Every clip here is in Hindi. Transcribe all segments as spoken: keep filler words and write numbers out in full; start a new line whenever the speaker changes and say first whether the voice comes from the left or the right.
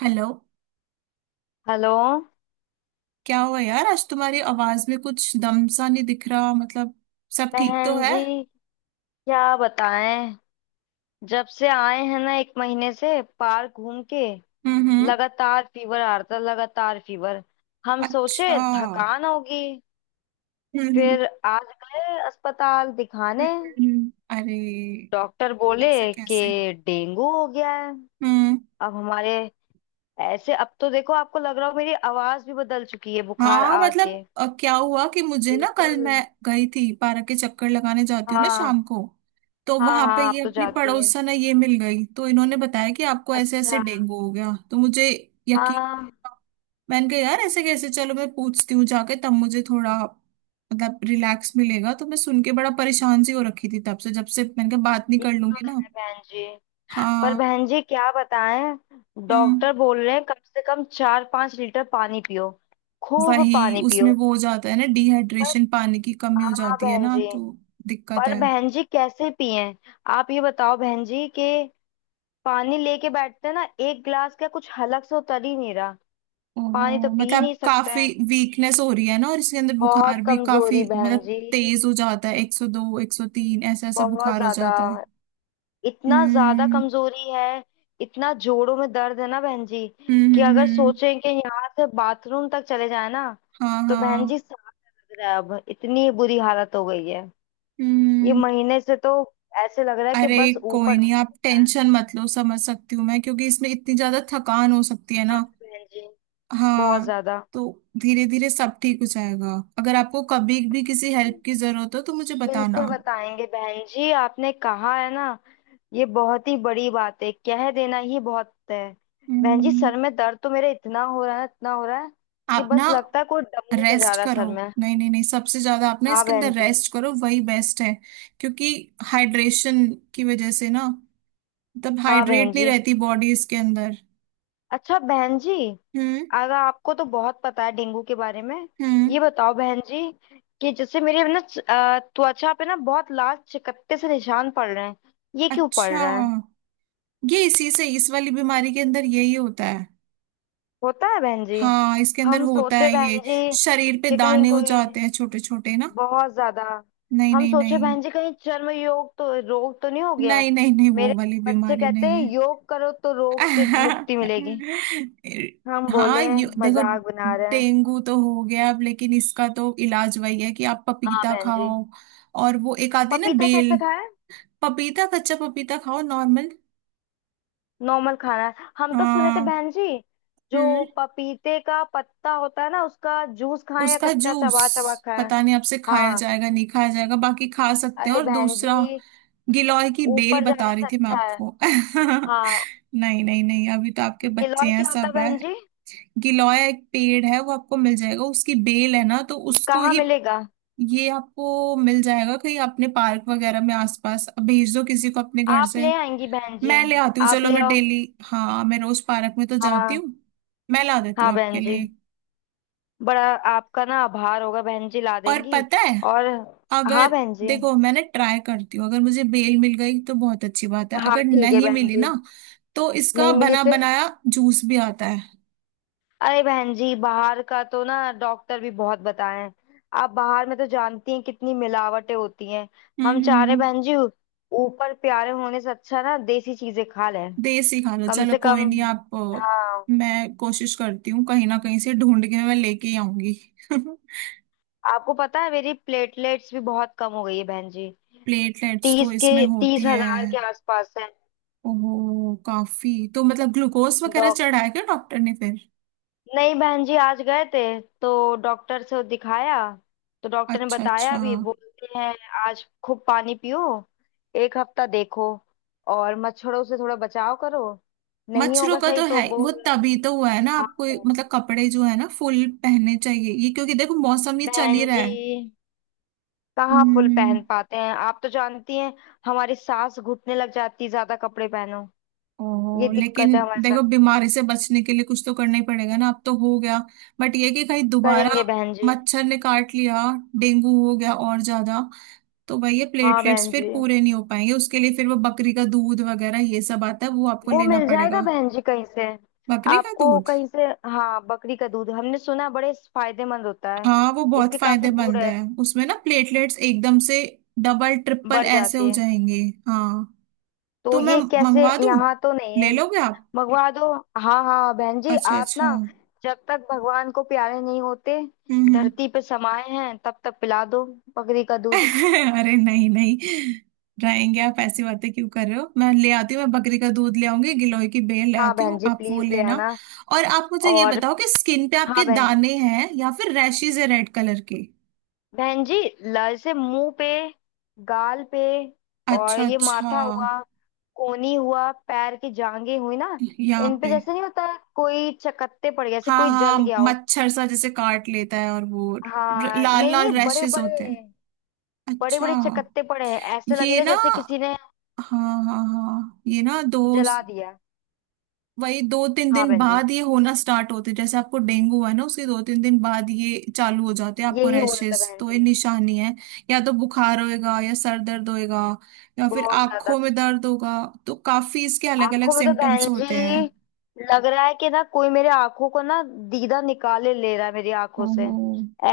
right: हेलो।
left: हेलो।
right: क्या हुआ यार? आज तुम्हारी आवाज में कुछ दम सा नहीं दिख रहा, मतलब सब ठीक तो
left: बहन
right: है?
left: जी, क्या बताएं। जब से आए हैं ना, एक महीने से पार्क घूम के
right: हम्म। हम्म।
left: लगातार फीवर आ रहा था, लगातार फीवर। हम सोचे
right: अच्छा। हम्म।
left: थकान होगी।
right: हम्म।
left: फिर आज गए अस्पताल
right: हम्म,
left: दिखाने।
right: हम्म, अरे,
left: डॉक्टर बोले
right: ऐसा
left: कि
right: कैसे?
left: डेंगू हो गया है।
right: हम्म।
left: अब हमारे, ऐसे अब तो देखो, आपको लग रहा हो मेरी आवाज भी बदल चुकी है बुखार
right: हाँ
left: आके।
right: मतलब अ, क्या हुआ कि मुझे ना, कल
left: बिल्कुल।
right: मैं गई थी पार्क के चक्कर लगाने, जाती हूँ ना
left: हाँ,
right: शाम को, तो
left: हाँ
right: वहां पे
left: हाँ,
right: ये
left: आप तो
right: अपनी
left: जाती है।
right: पड़ोसन है, ये मिल गई तो इन्होंने बताया कि आपको ऐसे ऐसे
left: अच्छा।
right: डेंगू हो गया, तो मुझे यकीन।
left: हाँ।
right: मैंने कहा यार ऐसे कैसे, चलो मैं पूछती हूँ जाके, तब मुझे थोड़ा मतलब रिलैक्स मिलेगा, तो मैं सुन के बड़ा परेशान सी हो रखी थी तब से, जब से। मैंने कहा बात नहीं
left: ये
right: कर
left: तो
right: लूंगी ना।
left: है बहन जी। पर
right: हाँ।
left: बहन जी, क्या बताएं।
right: हम्म।
left: डॉक्टर बोल रहे हैं कम से कम चार पांच लीटर पानी पियो, खूब
right: वही
left: पानी
right: उसमें
left: पियो।
right: वो हो जाता है ना,
left: पर,
right: डिहाइड्रेशन, पानी की कमी हो
left: हाँ
right: जाती है
left: बहन
right: ना
left: जी।
right: तो दिक्कत
left: पर
right: है।
left: बहन जी, कैसे पिएं। आप ये बताओ बहन जी कि पानी लेके बैठते हैं ना, एक गिलास का कुछ हलक से उतर ही नहीं रहा। पानी तो
right: ओहो,
left: पी ही
right: मतलब
left: नहीं सकते
right: काफी
left: हैं।
right: वीकनेस हो रही है ना, और इसके अंदर बुखार
left: बहुत
right: भी काफी
left: कमजोरी बहन
right: मतलब
left: जी,
right: तेज हो जाता है, एक सौ दो एक सौ तीन ऐसा ऐसा
left: बहुत
right: बुखार हो
left: ज्यादा।
right: जाता है।
left: इतना ज्यादा
right: हम्म
left: कमजोरी है। इतना जोड़ों में दर्द है ना बहन जी
right: हम्म
left: कि
right: हम्म,
left: अगर
right: हम्म,
left: सोचें कि यहाँ से बाथरूम तक चले जाए ना,
right: हाँ
left: तो बहन
right: हाँ।
left: जी सांस, लग रहा है अब। इतनी बुरी हालत हो गई है ये
right: हम्म।
left: महीने से तो। ऐसे लग रहा है कि
right: अरे,
left: बस
right: कोई
left: ऊपर ना
right: नहीं, आप
left: चले जाए।
right: टेंशन मत लो, समझ सकती हूँ मैं, क्योंकि इसमें इतनी ज्यादा थकान हो सकती है
left: हाँ
right: ना।
left: बहन जी, बहुत
right: हाँ,
left: ज्यादा।
right: तो धीरे धीरे सब ठीक हो जाएगा। अगर आपको कभी भी किसी हेल्प की जरूरत हो तो मुझे बताना।
left: बिल्कुल बताएंगे बहन जी, आपने कहा है ना। ये बहुत ही बड़ी बात है, कह देना ही बहुत है। बहन जी
right: हम्म।
left: सर में दर्द तो मेरे इतना हो रहा है, इतना हो रहा है कि
right: आप ना
left: बस लगता है कोई डमरू बजा
right: रेस्ट
left: रहा है
right: करो।
left: सर में।
right: नहीं नहीं नहीं, सबसे ज्यादा आप ना
left: हाँ
right: इसके अंदर
left: बहन जी।
right: रेस्ट करो, वही बेस्ट है। क्योंकि हाइड्रेशन की वजह से ना, मतलब
left: हाँ बहन
right: हाइड्रेट नहीं
left: जी।
right: रहती बॉडी इसके अंदर।
left: अच्छा बहन जी,
right: हम्म।
left: अगर आपको तो बहुत पता है डेंगू के बारे में।
right: हम्म।
left: ये बताओ बहन जी कि जैसे मेरे ना च- अ, त्वचा पे ना बहुत लाल चकत्ते से निशान पड़ रहे हैं। ये क्यों पड़
right: अच्छा,
left: रहे हैं।
right: ये इसी से, इस वाली बीमारी के अंदर यही होता है।
left: होता है बहन जी।
right: हाँ, इसके अंदर
left: हम
right: होता
left: सोचे
right: है
left: बहन
right: ये,
left: जी
right: शरीर पे
left: कि कहीं
right: दाने हो
left: कोई
right: जाते हैं छोटे छोटे ना।
left: बहुत ज्यादा।
right: नहीं
left: हम
right: नहीं
left: सोचे
right: नहीं,
left: बहन जी कहीं चर्म योग तो, रोग तो नहीं हो गया है।
right: नहीं नहीं नहीं, वो
left: मेरे
right: वाली
left: बच्चे
right: बीमारी
left: कहते
right: नहीं।
left: हैं योग करो तो रोग से मुक्ति मिलेगी। हम
right: हाँ,
left: बोले
right: यू देखो,
left: मजाक बना रहे हैं।
right: डेंगू तो हो गया अब, लेकिन इसका तो इलाज वही है कि आप
left: हाँ
right: पपीता
left: बहन जी।
right: खाओ, और वो एक आती है ना
left: पपीता कैसे
right: बेल।
left: खाए।
right: पपीता, कच्चा पपीता खाओ नॉर्मल।
left: नॉर्मल खाना है। हम तो सुने थे
right: हाँ।
left: बहन जी, जो
right: हम्म।
left: पपीते का पत्ता होता है ना उसका जूस खाएं, या
right: उसका
left: कच्चा
right: जूस,
left: चबा चबा खाएं।
right: पता नहीं आपसे खाया
left: हाँ।
right: जाएगा नहीं खाया जाएगा, बाकी खा सकते हैं।
left: अरे
right: और
left: बहन
right: दूसरा
left: जी,
right: गिलोय की बेल
left: ऊपर
right: बता
left: जाने
right: रही
left: से
right: थी मैं
left: अच्छा है।
right: आपको।
left: हाँ।
right: नहीं नहीं नहीं, अभी तो आपके बच्चे
left: गिलोय
right: हैं,
left: क्या होता है
right: सब है।
left: बहन जी।
right: गिलोय एक पेड़ है, वो आपको मिल जाएगा, उसकी बेल है ना तो उसको
left: कहाँ
right: ही।
left: मिलेगा।
right: ये आपको मिल जाएगा कहीं, अपने पार्क वगैरह में आसपास, अब भेज दो किसी को अपने घर
left: आप
right: से।
left: ले आएंगी बहन जी।
right: मैं ले आती हूँ,
left: आप
right: चलो
left: ले
right: मैं
left: आओ।
right: डेली। हाँ, मैं रोज पार्क में तो जाती
left: हाँ
right: हूँ, मैं ला देती
left: हाँ
right: हूँ आपके
left: बहन जी।
right: लिए।
left: बड़ा आपका ना आभार होगा बहन जी, ला
right: और
left: देंगी।
right: पता है,
left: और, हाँ
right: अगर
left: बहन जी।
right: देखो, मैंने, ट्राई करती हूँ, अगर मुझे बेल मिल गई तो बहुत अच्छी बात है,
left: हाँ
right: अगर
left: ठीक है
right: नहीं
left: बहन
right: मिली
left: जी।
right: ना, तो इसका
left: नहीं मिली
right: बना
left: फिर।
right: बनाया जूस भी आता है।
left: अरे बहन जी, बाहर का तो ना डॉक्टर भी बहुत बताए हैं। आप बाहर में तो जानती हैं कितनी मिलावटें होती हैं।
right: हम्म
left: हम
right: हम्म
left: चाह रहे
right: हम्म।
left: बहन जी, ऊपर प्यारे होने से अच्छा ना देसी चीजें खा लें
right: देसी खाना,
left: कम
right: चलो
left: से
right: कोई
left: कम।
right: नहीं, आप, अ,
left: हाँ।
right: मैं कोशिश करती हूँ कहीं ना कहीं से ढूंढ के मैं लेके आऊंगी।
left: आपको पता है मेरी प्लेटलेट्स भी बहुत कम हो गई है बहन जी।
right: प्लेटलेट्स तो
left: तीस के,
right: इसमें
left: तीस
right: होती है।
left: हजार के आसपास है।
right: ओहो, काफी तो मतलब, ग्लूकोज वगैरह
left: डॉक
right: चढ़ाया क्या डॉक्टर ने फिर?
left: नहीं बहन जी, आज गए थे। तो डॉक्टर से दिखाया। तो डॉक्टर ने
right: अच्छा
left: बताया
right: अच्छा।
left: भी, बोलते हैं आज खूब पानी पियो, एक हफ्ता देखो, और मच्छरों से थोड़ा बचाव करो, नहीं
right: मच्छरों
left: होगा
right: का
left: सही
right: तो
left: तो
right: है ही, वो
left: बोल।
right: तभी तो हुआ है ना
left: हाँ
right: आपको,
left: बहन
right: मतलब
left: जी।
right: कपड़े जो है ना फुल पहनने चाहिए ये, क्योंकि देखो मौसम ये चल
left: बहन
right: ही रहा
left: जी
right: है।
left: कहाँ फुल
right: हम्म।
left: पहन पाते हैं, आप तो जानती हैं। हमारी सांस घुटने लग जाती है ज्यादा कपड़े पहनो। ये
right: ओ,
left: दिक्कत
right: लेकिन
left: है हमारे साथ।
right: देखो, बीमारी से बचने के लिए कुछ तो करना ही पड़ेगा ना, अब तो हो गया, बट ये कि कहीं दोबारा
left: करेंगे बहन जी।
right: मच्छर ने काट लिया, डेंगू हो गया और ज्यादा, तो भाई ये
left: हाँ
right: प्लेटलेट्स
left: बहन
right: फिर
left: जी,
right: पूरे नहीं हो पाएंगे, उसके लिए फिर वो बकरी का दूध वगैरह ये सब आता है, वो आपको
left: वो
right: लेना
left: मिल जाएगा
right: पड़ेगा।
left: बहन जी कहीं से।
right: बकरी का
left: आपको
right: दूध,
left: कहीं से। हाँ बकरी का दूध हमने सुना है बड़े फायदेमंद होता है।
right: हाँ वो बहुत
left: इसके काफी गुण
right: फायदेमंद
left: है।
right: है, उसमें ना प्लेटलेट्स एकदम से डबल ट्रिपल
left: बढ़
right: ऐसे
left: जाती
right: हो
left: है।
right: जाएंगे। हाँ,
left: तो
right: तो मैं
left: ये कैसे,
right: मंगवा दूं,
left: यहाँ तो नहीं
right: ले
left: है।
right: लोगे आप?
left: मंगवा दो। हाँ हाँ बहन जी।
right: अच्छा
left: आप
right: अच्छा।
left: ना,
right: हम्म।
left: जब तक भगवान को प्यारे नहीं होते,
right: हम्म।
left: धरती पे समाये हैं तब तक पिला दो बकरी का दूध।
right: अरे नहीं नहीं, रहेंगे आप, ऐसी बातें क्यों कर रहे हो? मैं ले आती हूँ, मैं बकरी का दूध ले आऊंगी, गिलोय की बेल ले
left: हाँ
right: आती
left: बहन
right: हूँ,
left: जी,
right: आप वो
left: प्लीज ले
right: लेना।
left: आना।
right: और आप मुझे ये
left: और,
right: बताओ कि स्किन पे
left: हाँ
right: आपके
left: बहन जी।
right: दाने हैं या फिर रैशेज है रेड कलर के?
left: बहन जी, ल से मुंह पे, गाल पे, और
right: अच्छा
left: ये
right: अच्छा,
left: माथा हुआ, कोहनी हुआ, पैर की जांघें हुई ना।
right: यहाँ
left: इन पे
right: पे।
left: जैसे नहीं होता, कोई चकत्ते पड़ गए जैसे
right: हाँ
left: कोई
right: हाँ,
left: जल गया हो।
right: मच्छर सा जैसे काट लेता है, और वो र-
left: हाँ
right: लाल
left: नहीं नहीं,
right: लाल
left: बड़े
right: रैशेज होते हैं।
left: बड़े, बड़े
right: अच्छा,
left: बड़े चकत्ते पड़े हैं। ऐसे
right: ये
left: लगेगा
right: ना,
left: जैसे किसी ने
right: हाँ हाँ हाँ, ये ना दो,
left: जला दिया।
right: वही दो तीन
left: हाँ
right: दिन
left: बहन जी,
right: बाद ये होना स्टार्ट होते, जैसे आपको डेंगू है ना, उसके दो तीन दिन बाद ये चालू हो जाते हैं आपको
left: यही हुआ था
right: रैशेस,
left: बहन
right: तो ये
left: जी।
right: निशानी है। या तो बुखार होएगा, या सर दर्द होएगा, या फिर
left: बहुत ज्यादा।
right: आंखों में दर्द होगा। तो काफी इसके अलग अलग
left: आंखों में तो
right: सिम्टम्स
left: बहन
right: होते
left: जी,
right: हैं।
left: लग रहा है कि ना कोई मेरे आंखों को ना दीदा निकाले ले रहा है मेरी आंखों से।
right: ओहो।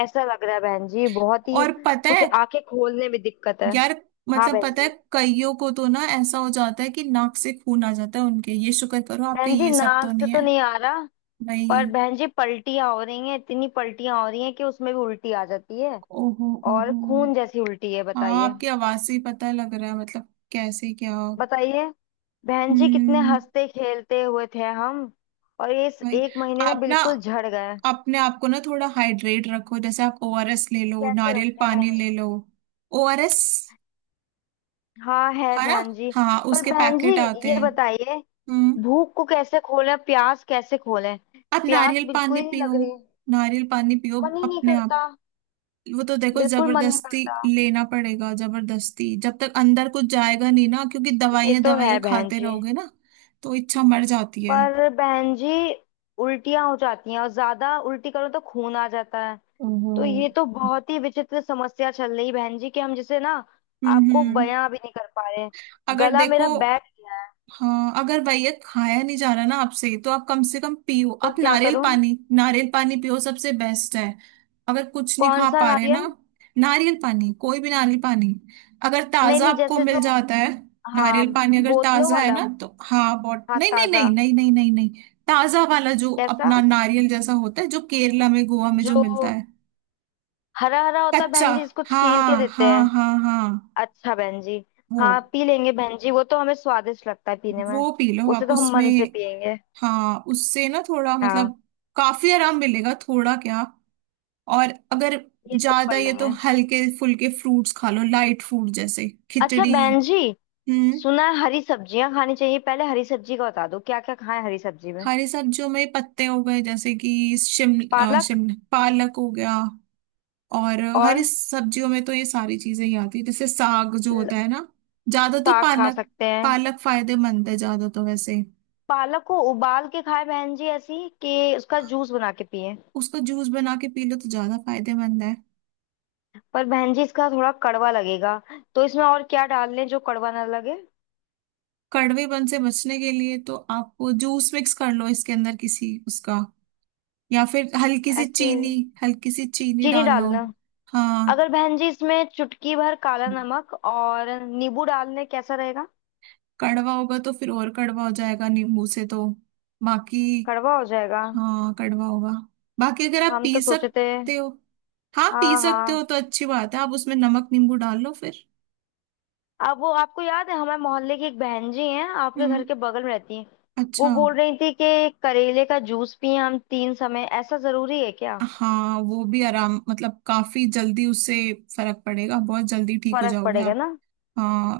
left: ऐसा लग रहा है बहन जी, बहुत ही।
right: और पता
left: कुछ
right: है
left: आंखें खोलने में दिक्कत है।
right: यार,
left: हाँ
right: मतलब
left: बहन
right: पता है
left: जी।
right: कईयों को तो ना ऐसा हो जाता है कि नाक से खून आ जाता है उनके, ये शुक्र करो आपके
left: बहन जी
right: ये सब
left: नाक
right: तो
left: से
right: नहीं
left: तो
right: है।
left: नहीं आ रहा, पर
right: भाई।
left: बहन जी पलटियां हो रही हैं, इतनी पलटियां हो रही हैं कि उसमें भी उल्टी आ जाती है।
right: ओहो
left: और
right: ओहो।
left: खून जैसी उल्टी है,
right: हाँ,
left: बताइए।
right: आपकी आवाज से ही पता लग रहा है, मतलब कैसे क्या।
left: बताइए बहन जी, कितने
right: हम्म।
left: हंसते खेलते हुए थे हम। और ये इस
right: भाई,
left: एक महीने ना
right: आप ना
left: बिल्कुल झड़ गए।
right: अपने आप को ना थोड़ा हाइड्रेट रखो, जैसे आप ओ आर एस ले लो,
left: कैसे
right: नारियल
left: रखें
right: पानी
left: बहन।
right: ले लो। ओ आर एस,
left: हाँ है
right: है ना,
left: बहन जी।
right: हाँ
left: पर
right: उसके
left: बहन जी
right: पैकेट आते
left: ये
right: हैं।
left: बताइए,
right: हम्म।
left: भूख को कैसे खोलें, प्यास कैसे खोलें।
right: आप नारियल
left: प्यास बिल्कुल
right: पानी
left: ही नहीं
right: पियो,
left: लग रही।
right: नारियल पानी पियो
left: मन ही नहीं
right: अपने आप,
left: करता।
right: वो तो देखो
left: बिल्कुल मन नहीं
right: जबरदस्ती
left: करता।
right: लेना पड़ेगा, जबरदस्ती, जब तक अंदर कुछ जाएगा नहीं ना, क्योंकि
left: ये
right: दवाइयां
left: तो है
right: दवाइयां
left: बहन
right: खाते
left: जी।
right: रहोगे ना, तो इच्छा मर जाती है।
left: पर बहन जी, उल्टियां हो जाती हैं, और ज्यादा उल्टी करो तो खून आ जाता है। तो
right: हम्म।
left: ये तो बहुत ही विचित्र समस्या चल रही बहन जी कि हम जिसे ना आपको
right: हम्म।
left: बयां भी नहीं कर पा रहे।
right: अगर
left: गला
right: देखो,
left: मेरा बैठ गया है।
right: हाँ, अगर भैया खाया नहीं जा रहा ना आपसे, तो आप कम से कम पियो,
left: तो
right: आप
left: क्या
right: नारियल
left: करूं।
right: पानी, नारियल पानी पियो, सबसे बेस्ट है, अगर कुछ नहीं
left: कौन
right: खा
left: सा
right: पा रहे ना।
left: नारियल।
right: नारियल पानी, कोई भी नारियल पानी, अगर
left: नहीं
right: ताजा
left: नहीं,
right: आपको
left: जैसे जो,
right: मिल जाता है,
left: हाँ
right: नारियल पानी अगर
left: बोतलों
right: ताजा है
left: वाला।
right: ना तो हाँ बहुत,
left: हाँ
right: नहीं नहीं
left: ताजा।
right: नहीं नहीं नहीं नहीं नहीं, ताजा वाला जो
left: कैसा,
right: अपना नारियल जैसा होता है, जो केरला में, गोवा में
left: जो
right: जो मिलता है,
left: हरा हरा होता है
right: कच्चा,
left: बहन जी, इसको छील के
right: हाँ
left: देते
right: हाँ
left: हैं।
right: हाँ हाँ
left: अच्छा बहन जी।
right: वो
left: हाँ पी लेंगे बहन जी, वो तो हमें स्वादिष्ट लगता है पीने में।
right: वो पी लो
left: उसे
right: आप
left: तो हम
right: उसमें।
left: मन से पियेंगे।
right: हाँ, उससे ना थोड़ा
left: हाँ।
right: मतलब काफी आराम मिलेगा, थोड़ा क्या। और अगर
left: ये तो
right: ज्यादा
left: कर
right: ये, तो
left: लेंगे।
right: हल्के फुल्के फ्रूट्स खा लो, लाइट फूड जैसे
left: अच्छा
right: खिचड़ी।
left: बहन जी,
right: हम्म।
left: सुना है हरी सब्जियां खानी चाहिए। पहले हरी सब्जी का बता दो, क्या क्या खाएं हरी सब्जी में।
right: हरी सब्जियों में पत्ते हो गए, जैसे कि शिमला
left: पालक।
right: शिमला पालक हो गया, और हरी
left: और
right: सब्जियों में तो ये सारी चीजें ही आती है, जैसे साग जो होता
left: ल-
right: है ना। ज्यादा तो
left: साग खा
right: पालक,
left: सकते हैं।
right: पालक फायदेमंद है ज्यादा तो वैसे।
left: पालक को उबाल के खाएं बहन जी, ऐसी कि उसका जूस बना के पिए।
right: उसका जूस बना के पी लो तो ज्यादा फायदेमंद है।
left: पर बहन जी इसका थोड़ा कड़वा लगेगा। तो इसमें और क्या डाल लें जो कड़वा ना लगे।
right: कड़वेपन से बचने के लिए तो आप वो जूस मिक्स कर लो इसके अंदर किसी उसका, या फिर हल्की सी
left: ऐसे
right: चीनी, हल्की सी चीनी
left: चीनी
right: डाल लो।
left: डालना।
right: हाँ।
left: अगर बहन जी इसमें चुटकी भर काला नमक और नींबू डाल लें, कैसा रहेगा।
right: कड़वा होगा तो फिर और कड़वा हो जाएगा नींबू से तो। बाकी,
left: कड़वा हो जाएगा।
right: हाँ कड़वा होगा। बाकी अगर आप
left: हम
right: पी
left: तो सोचे थे।
right: सकते हो, हाँ पी
left: हाँ
right: सकते
left: हाँ।
right: हो तो अच्छी बात है, आप उसमें नमक नींबू डाल लो फिर।
left: अब वो आपको याद है हमारे मोहल्ले की एक बहन जी हैं, आपके
right: हम्म।
left: घर के बगल में रहती हैं, वो
right: अच्छा।
left: बोल रही थी कि करेले का जूस पिए हम तीन समय। ऐसा जरूरी है क्या।
right: हाँ वो भी आराम, मतलब काफी जल्दी उससे फर्क पड़ेगा, बहुत जल्दी ठीक हो
left: फर्क
right: जाओगे
left: पड़ेगा
right: आप।
left: ना।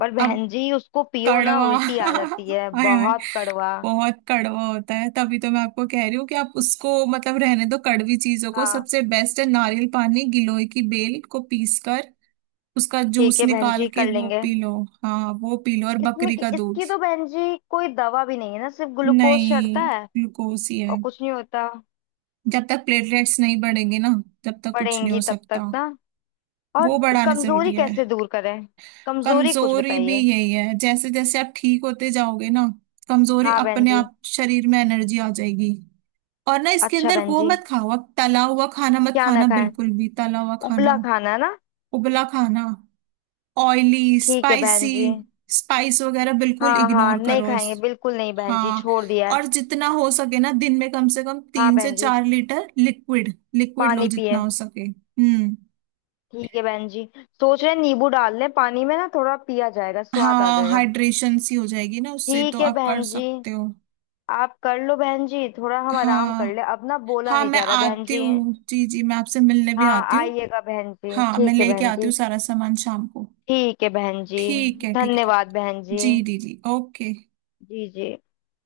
left: पर
right: अब
left: बहन जी उसको पियो ना
right: कड़वा।
left: उल्टी आ जाती है,
right: हाय हाय,
left: बहुत कड़वा।
right: बहुत कड़वा होता है, तभी तो मैं आपको कह रही हूँ कि आप उसको मतलब रहने दो कड़वी चीजों को,
left: हाँ
right: सबसे बेस्ट है नारियल पानी, गिलोय की बेल को पीस कर उसका
left: ठीक
right: जूस
left: है बहन
right: निकाल
left: जी,
right: के
left: कर
right: वो
left: लेंगे।
right: P low. हाँ, वो पी लो और
left: इसमें
right: बकरी
left: कि-
right: का दूध।
left: इसकी तो बहन जी कोई दवा भी नहीं है ना, सिर्फ ग्लूकोज चढ़ता
right: नहीं,
left: है
right: ग्लूकोज ही
left: और
right: है।
left: कुछ नहीं होता।
right: जब तक प्लेटलेट्स नहीं बढ़ेंगे ना, तब तक कुछ नहीं
left: बढ़ेंगी
right: हो
left: तब
right: सकता,
left: तक ना। और
right: वो बढ़ाना
left: कमजोरी
right: जरूरी है।
left: कैसे दूर करें, कमजोरी कुछ
right: कमजोरी भी
left: बताइए।
right: यही है, जैसे जैसे आप ठीक होते जाओगे ना, कमजोरी
left: हाँ बहन
right: अपने
left: जी।
right: आप, शरीर में एनर्जी आ जाएगी। और ना, इसके
left: अच्छा
right: अंदर
left: बहन
right: वो
left: जी,
right: मत खाओ, अब तला हुआ खाना मत
left: क्या ना
right: खाना,
left: खाएं।
right: बिल्कुल भी तला हुआ खाना,
left: उबला खाना है ना।
right: उबला खाना, ऑयली
left: ठीक है बहन
right: स्पाइसी
left: जी।
right: स्पाइस वगैरह बिल्कुल
left: हाँ हाँ
right: इग्नोर
left: नहीं
right: करो इस।
left: खाएंगे बिल्कुल नहीं बहन जी,
right: हाँ।
left: छोड़ दिया है।
right: और जितना हो सके ना, दिन में कम से कम
left: हाँ
right: तीन से
left: बहन जी,
right: चार लीटर लिक्विड, लिक्विड लो
left: पानी
right: जितना
left: पिए।
right: हो सके। हम्म।
left: ठीक है बहन जी। सोच रहे हैं नींबू डाल लें पानी में ना, थोड़ा पिया जाएगा, स्वाद आ
right: हाँ,
left: जाएगा।
right: हाइड्रेशन सी हो जाएगी ना उससे,
left: ठीक
right: तो
left: है
right: आप कर
left: बहन जी।
right: सकते हो।
left: आप कर लो बहन जी, थोड़ा हम आराम कर ले,
right: हाँ
left: अब ना बोला
right: हाँ,
left: नहीं
right: मैं
left: जा रहा बहन
right: आती
left: जी।
right: हूँ, जी जी, मैं आपसे मिलने भी
left: हाँ
right: आती हूँ।
left: आइएगा बहन जी,
right: हाँ, मैं
left: ठीक है
right: लेके
left: बहन
right: आती
left: जी।
right: हूँ सारा सामान शाम को।
left: ठीक है बहन जी।
right: ठीक है, ठीक है।
left: धन्यवाद बहन जी।
right: जी जी जी, ओके।
left: जी जी।